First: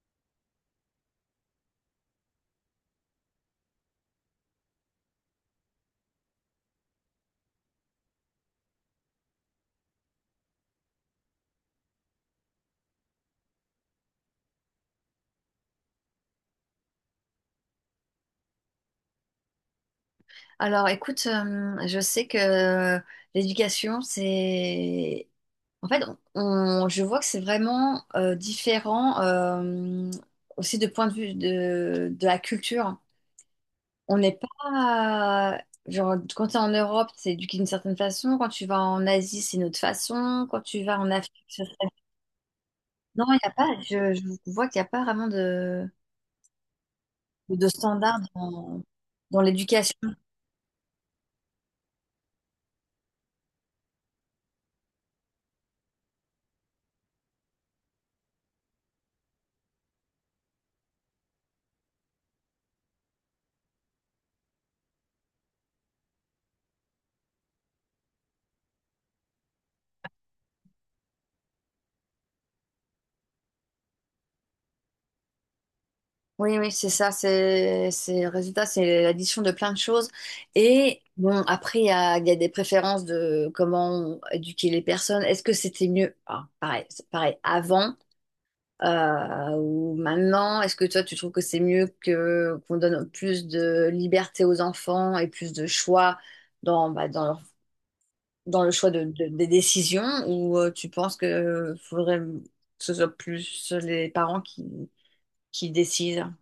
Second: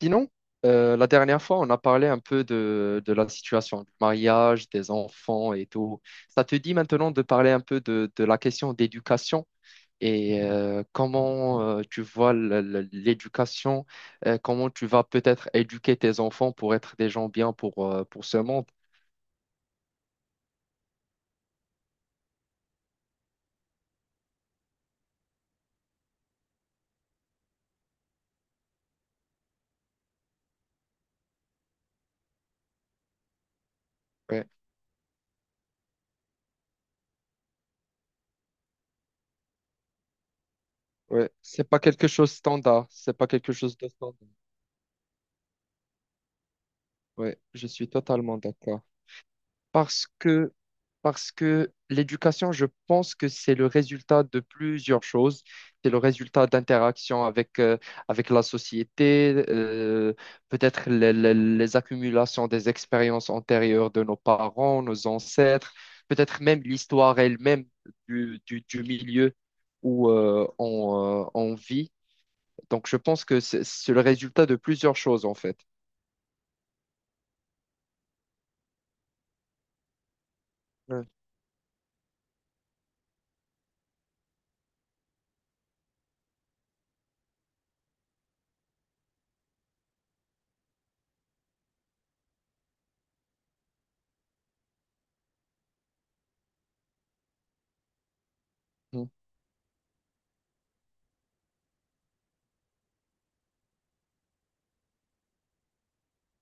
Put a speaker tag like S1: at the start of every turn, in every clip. S1: Sinon, la dernière fois, on a parlé un peu de la situation du mariage, des enfants et tout. Ça te dit maintenant de parler un peu de la question d'éducation et comment tu vois l'éducation, comment tu vas peut-être éduquer tes enfants pour être des gens bien pour ce monde.
S2: Alors, écoute, je sais que l'éducation, c'est... En fait, je vois que c'est vraiment différent aussi de point de vue de la culture. On n'est
S1: Ouais,
S2: pas... Genre, quand tu es en Europe, c'est éduqué d'une certaine façon. Quand tu vas en Asie, c'est une autre façon. Quand tu vas en
S1: ouais.
S2: Afrique, c'est...
S1: C'est pas quelque chose standard, c'est
S2: Non,
S1: pas
S2: il n'y
S1: quelque
S2: a
S1: chose
S2: pas...
S1: de
S2: Je,
S1: standard.
S2: je vois qu'il n'y a pas vraiment
S1: Ouais, je
S2: de
S1: suis
S2: standard
S1: totalement d'accord.
S2: dans
S1: parce
S2: l'éducation.
S1: que, parce que l'éducation, je pense que c'est le résultat de plusieurs choses. C'est le résultat d'interactions avec la société, peut-être les accumulations des expériences antérieures de nos parents, nos ancêtres, peut-être même l'histoire elle-même du milieu où on vit. Donc, je pense que c'est le résultat de plusieurs choses, en fait.
S2: Oui, oui, c'est ça, c'est le résultat, c'est l'addition de plein de choses. Et
S1: Ouais.
S2: bon, après, il y a des préférences de comment éduquer les personnes. Est-ce que c'était mieux, ah, pareil, c'est pareil, avant ou maintenant? Est-ce que toi, tu trouves que c'est mieux que qu'on donne plus de liberté aux enfants et plus de choix dans, bah, dans, leur- dans le choix des décisions? Ou tu penses que faudrait que ce soit plus les parents qui décident?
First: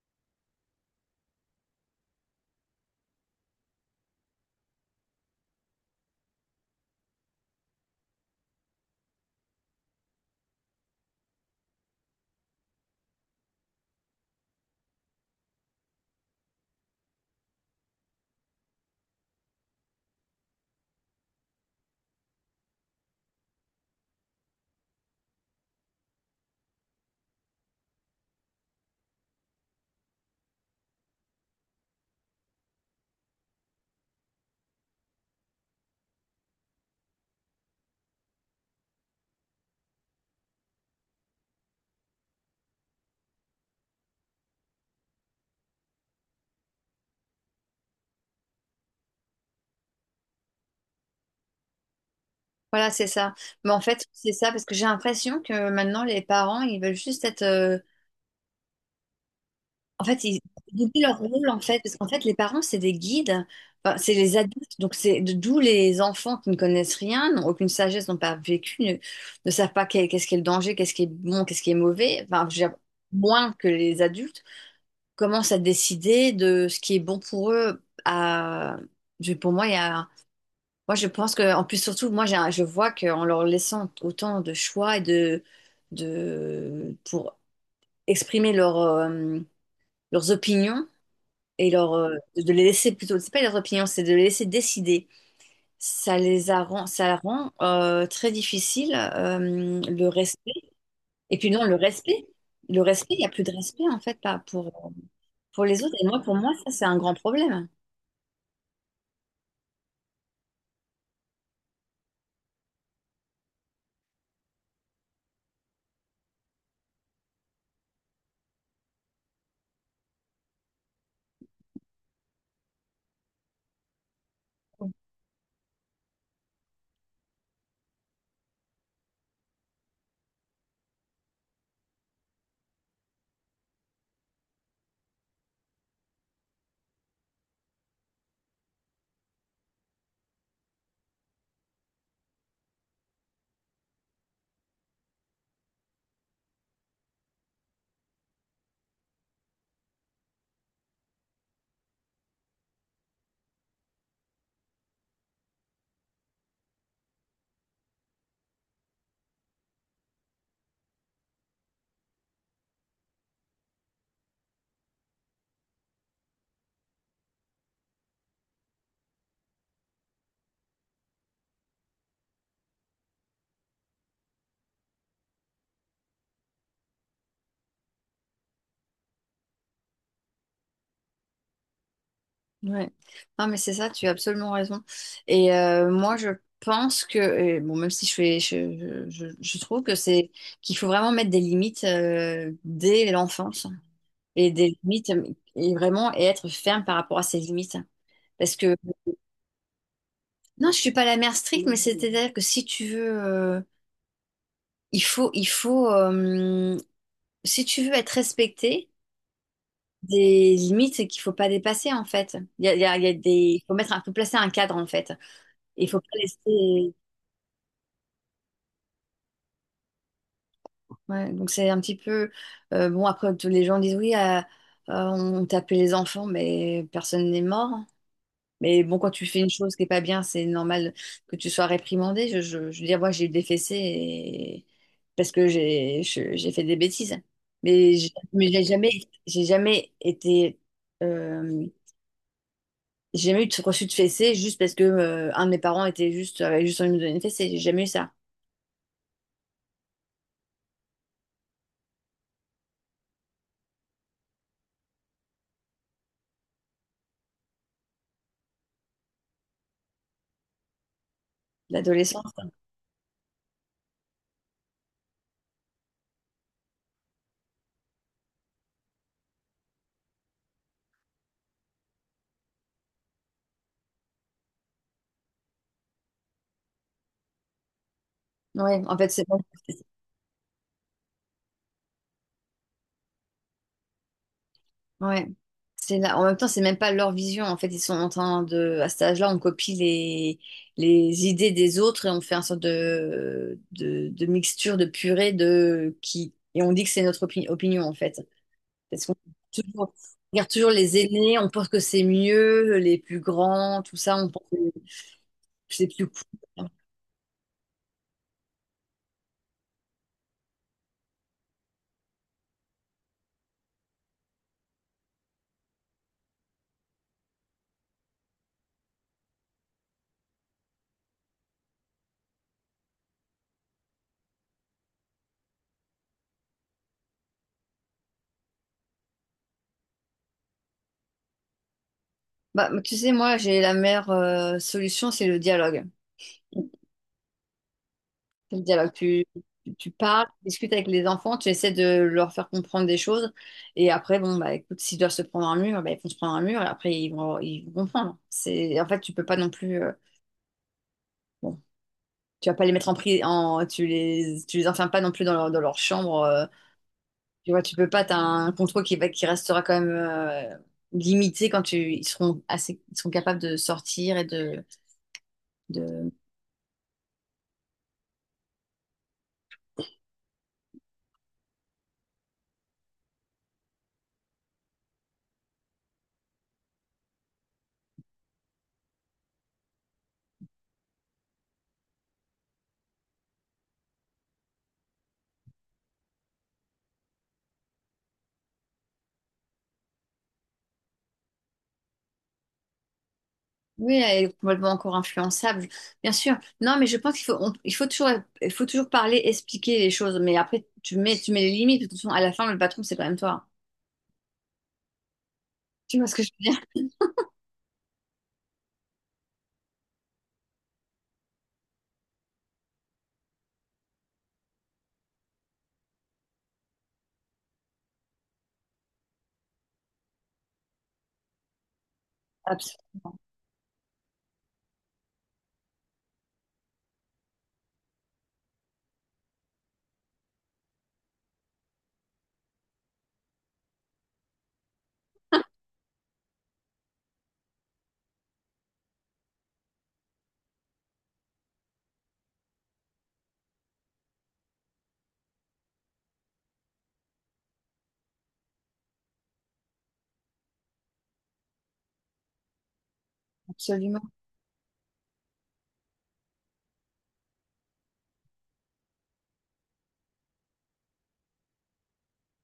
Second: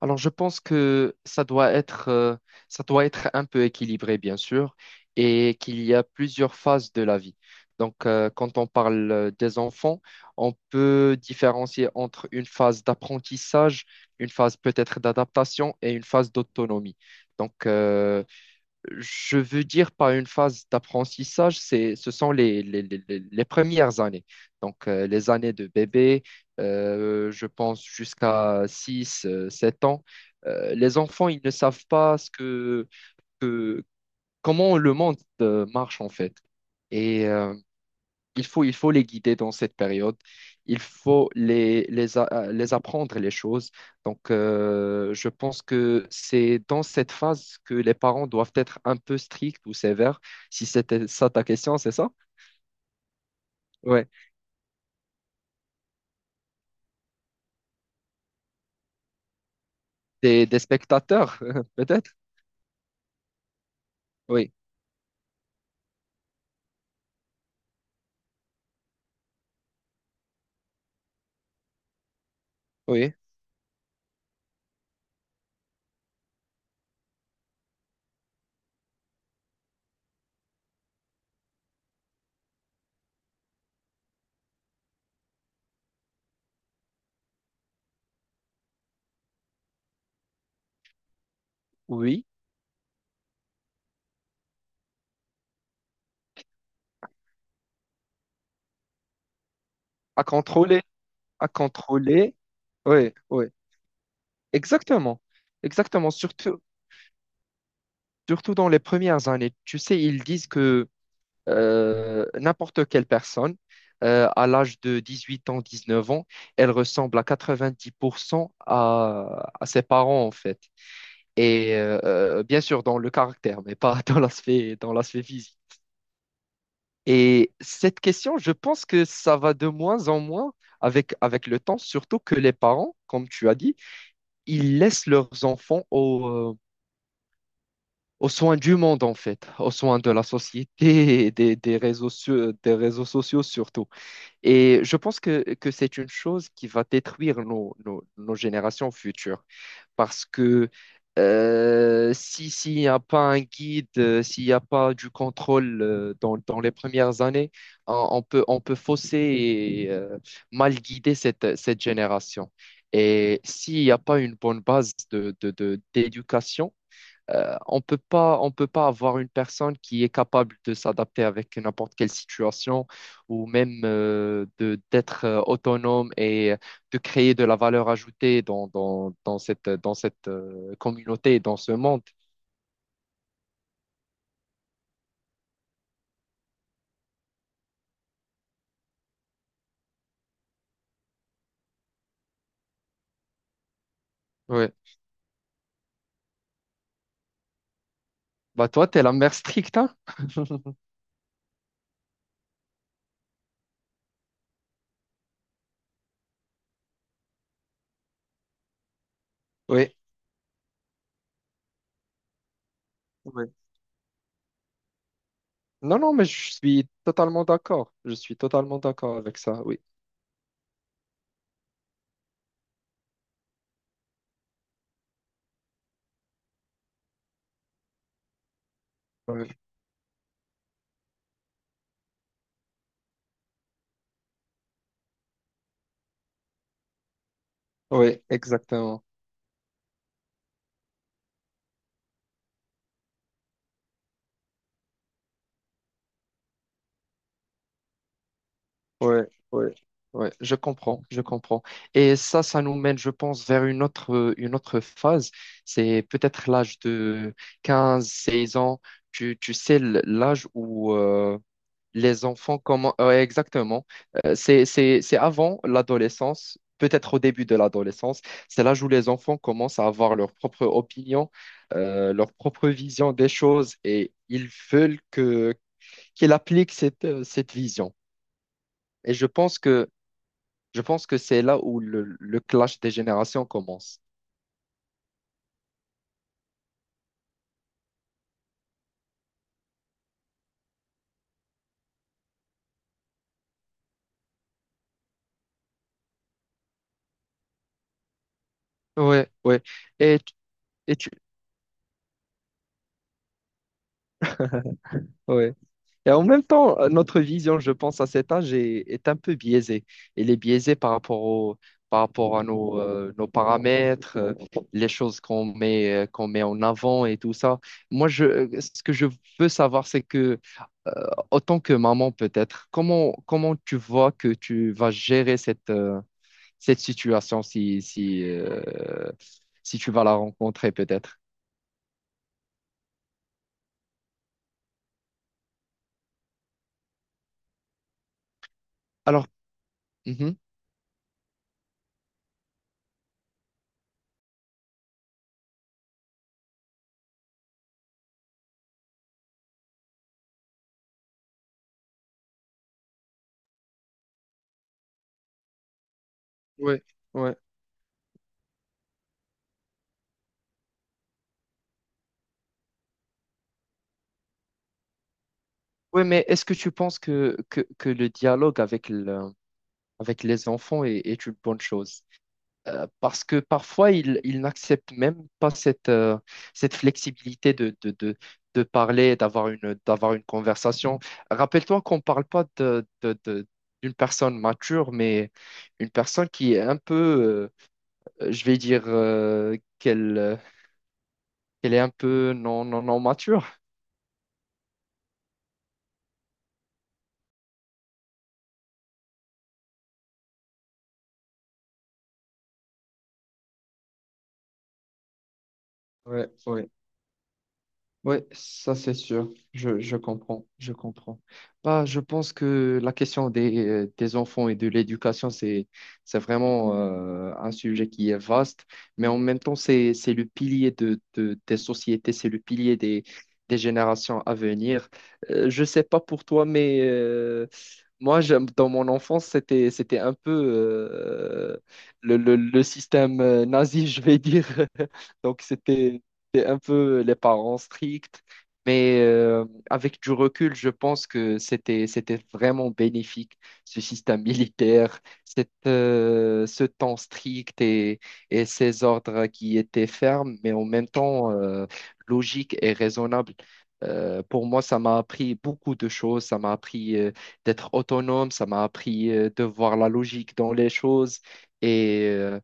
S1: Alors, je pense que ça doit être un peu équilibré, bien sûr, et qu'il y a plusieurs phases de la vie. Donc, quand on parle des enfants, on peut différencier entre une phase d'apprentissage, une phase peut-être d'adaptation et une phase d'autonomie. Donc, je veux dire par une phase d'apprentissage, c'est, ce sont les premières années. Donc, les années de bébé, je pense jusqu'à 6 7 ans. Les enfants, ils ne savent pas que- comment le monde marche en fait. Et il faut les guider dans cette période. Il faut les apprendre les choses. Donc, je pense que c'est dans cette phase que les parents doivent être un peu stricts ou sévères. Si c'était ça ta question, c'est ça?
S2: Voilà, c'est ça. Mais en fait,
S1: Ouais.
S2: c'est ça, parce que j'ai l'impression que maintenant, les parents, ils veulent juste être... En fait, ils
S1: Des
S2: oublient leur
S1: spectateurs,
S2: rôle, en fait, parce qu'en
S1: peut-être?
S2: fait, les parents, c'est des guides. Enfin, c'est les
S1: Oui,
S2: adultes, donc c'est d'où les enfants qui ne connaissent rien, n'ont aucune sagesse, n'ont pas vécu, ne savent pas qu'est-ce qu'est le danger, qu'est-ce qui est bon, qu'est-ce qui est mauvais, enfin, je veux dire,
S1: oui,
S2: moins que les adultes, commencent à décider de ce qui est bon pour eux. À... Pour moi, il y a... Moi, je pense que, en plus, surtout, moi, je vois qu'en leur laissant autant de choix et pour exprimer leur, leurs opinions et leur,
S1: oui.
S2: de les laisser plutôt, c'est pas leurs opinions, c'est de les laisser décider. Ça rend très difficile le
S1: À
S2: respect.
S1: contrôler,
S2: Et
S1: à
S2: puis non,
S1: contrôler.
S2: le respect,
S1: Oui,
S2: il n'y a plus
S1: oui,
S2: de respect en fait pas pour,
S1: exactement.
S2: pour les autres. Et
S1: Exactement.
S2: moi, pour moi,
S1: Surtout,
S2: ça, c'est un grand problème.
S1: surtout dans les premières années. Tu sais, ils disent que n'importe quelle personne, à l'âge de 18 ans, 19 ans, elle ressemble à 90% à ses parents, en fait. Et bien sûr, dans le caractère, mais pas dans l'aspect physique. Et cette question, je pense que ça va de moins en moins avec le temps, surtout que les parents, comme tu as dit, ils laissent leurs enfants aux soins du monde, en fait, aux soins de la société et des réseaux sociaux surtout. Et je pense que c'est une chose qui va détruire nos générations futures. Parce que si, s'il n'y a pas un guide, s'il n'y a pas du contrôle dans les premières années, on peut fausser et mal guider cette génération. Et s'il n'y a pas une bonne base d'éducation, on peut pas avoir une personne qui est capable de s'adapter avec n'importe quelle situation ou même de d'être autonome et de créer de la valeur ajoutée dans cette communauté, dans ce monde.
S2: Ouais. Non, mais c'est ça, tu as absolument raison. Et moi, je pense que, et bon, même si je fais, je trouve que c'est qu'il faut vraiment mettre des limites dès l'enfance et
S1: Oui.
S2: des limites et vraiment et être ferme par rapport à ces limites. Parce
S1: Bah
S2: que
S1: toi, t'es la mère stricte, hein?
S2: non, je suis pas la mère stricte, mais c'est-à-dire que si tu veux, il faut, si tu veux être respecté,
S1: Oui.
S2: des limites qu'il faut pas dépasser en fait. Il y a des,
S1: Oui.
S2: il faut mettre, faut placer un cadre en fait. Il
S1: Non,
S2: faut
S1: non,
S2: pas
S1: mais je suis
S2: laisser.
S1: totalement d'accord. Je suis totalement d'accord avec ça, oui.
S2: Ouais, donc c'est un petit peu bon après tous les gens disent oui on tapait les enfants mais personne n'est mort, hein. Mais bon quand tu fais
S1: Oui,
S2: une chose qui est pas bien c'est normal que tu sois réprimandé. Je veux dire moi j'ai eu des fessées parce que j'ai fait des bêtises.
S1: oui,
S2: Mais
S1: exactement.
S2: j'ai jamais été euh, j'ai jamais eu de reçu de fessée juste parce que un de mes parents était juste avait juste envie de me donner une fessée. J'ai jamais eu ça.
S1: Ouais, ouais, ouais, je comprends, je comprends. Et ça nous mène, je pense, vers une autre phase. C'est peut-être l'âge de 15, 16 ans. Tu sais, l'âge où les
S2: L'adolescence.
S1: enfants comment, ouais, exactement. C'est avant l'adolescence, peut-être au début de l'adolescence. C'est l'âge où les enfants commencent à avoir leur propre opinion, leur propre vision des choses et ils veulent qu'ils appliquent cette vision.
S2: Ouais en fait
S1: Et
S2: c'est
S1: je
S2: bon.
S1: pense que je pense que c'est là où le clash des générations commence.
S2: Ouais. C'est là. En même temps, c'est même pas leur vision. En fait, ils sont en train de. À cet âge-là, on copie les idées des autres et on fait un sorte de, mixture, de purée de qui. Et on dit que c'est notre opinion, en fait. Parce qu'on
S1: Ouais, ouais. Et, tu-
S2: on regarde toujours
S1: et,
S2: les
S1: tu-
S2: aînés, on pense que c'est mieux, les plus grands, tout ça, on pense que
S1: ouais.
S2: c'est plus
S1: Et en
S2: cool.
S1: même temps, notre vision, je pense, à cet âge est un peu biaisée. Elle est biaisée par rapport à nos paramètres, les choses qu'on met en avant et tout ça. Moi, ce que je veux savoir, c'est que, euh, autant que maman peut-être, comment tu vois que tu vas gérer cette situation si tu vas la rencontrer peut-être.
S2: Bah, tu sais, moi, j'ai la meilleure solution, c'est le dialogue. C'est le dialogue.
S1: Alors,
S2: Tu parles,
S1: mhm.
S2: tu discutes avec les enfants, tu essaies de leur faire comprendre des choses. Et après, bon, bah écoute, s'ils doivent se prendre un mur, bah, ils vont se prendre un mur et après, ils vont comprendre. C'est, en fait, tu peux pas non plus, bon, tu vas pas les mettre en prison, en, tu les enfermes pas non plus dans leur chambre.
S1: Ouais, ouais.
S2: Tu vois, tu peux pas, t'as un contrôle qui restera quand même limité quand tu, ils seront assez, ils seront capables de sortir et
S1: Oui,
S2: de,
S1: mais est-ce que tu penses que le dialogue avec les enfants est une bonne chose? Parce que parfois, ils n'acceptent même pas cette flexibilité de parler, d'avoir une conversation. Rappelle-toi qu'on ne parle pas d'une personne mature, mais une personne qui est un peu je vais dire qu'elle est un peu non, non, non mature.
S2: Oui, elle est complètement encore influençable, bien sûr. Non, mais je pense il faut toujours parler, expliquer les choses. Mais après, tu mets les limites. De toute façon, à la fin, le patron, c'est quand même toi. Tu vois ce que je
S1: Ouais,
S2: veux dire?
S1: ouais. Oui, ça c'est sûr. Je comprends. Bah, je pense que la question des enfants et de l'éducation, c'est vraiment un sujet qui est vaste, mais en même temps, c'est le pilier des sociétés, c'est le
S2: Abs-
S1: pilier des générations à venir. Je ne sais pas pour toi, mais moi, dans mon enfance, c'était un peu le système nazi, je vais dire. Donc, c'est un peu les parents stricts, mais avec du recul, je pense que c'était vraiment bénéfique, ce système militaire, ce temps strict et ces ordres qui étaient fermes, mais en même temps logiques et raisonnables.
S2: Absolument.
S1: Pour moi, ça m'a appris beaucoup de choses. Ça m'a appris d'être autonome, ça m'a appris de voir la logique dans les choses et euh,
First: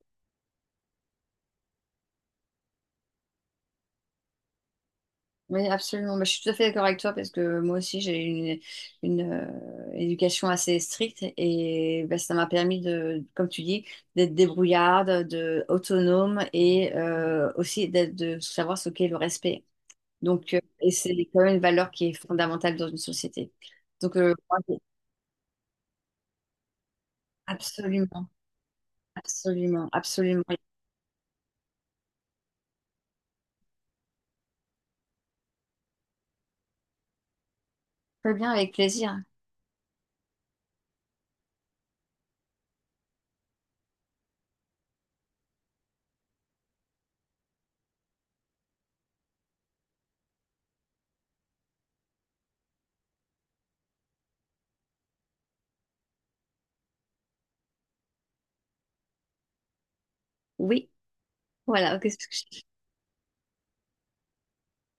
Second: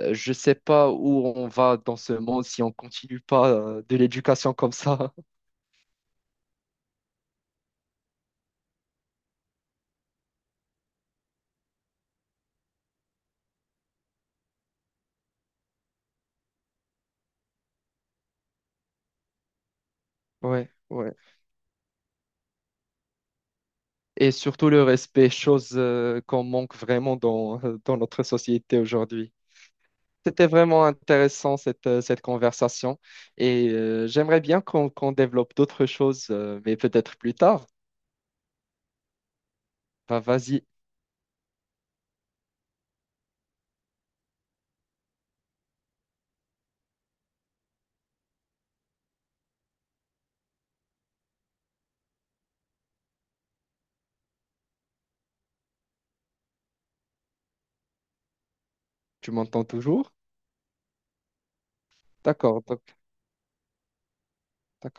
S1: euh, je sais pas où on va dans ce monde si on continue pas de l'éducation comme ça.
S2: Oui, absolument. Bah, je suis tout à fait d'accord avec toi parce que moi aussi, une éducation assez stricte et bah, ça m'a permis de, comme tu dis, d'être débrouillarde, de autonome et aussi d'être, de savoir ce qu'est le respect. Donc,
S1: Ouais,
S2: et
S1: ouais.
S2: c'est quand même une valeur qui est fondamentale dans une société. Donc,
S1: Et
S2: moi,
S1: surtout le respect, chose qu'on manque vraiment dans
S2: absolument,
S1: notre société aujourd'hui.
S2: absolument,
S1: C'était
S2: absolument.
S1: vraiment intéressant cette conversation et j'aimerais bien qu'on développe d'autres choses, mais peut-être plus tard.
S2: Très bien, avec plaisir.
S1: Bah, vas-y, tu m'entends toujours?
S2: Oui, voilà. Qu'est-ce que je-
S1: D'accord, donc, d'accord.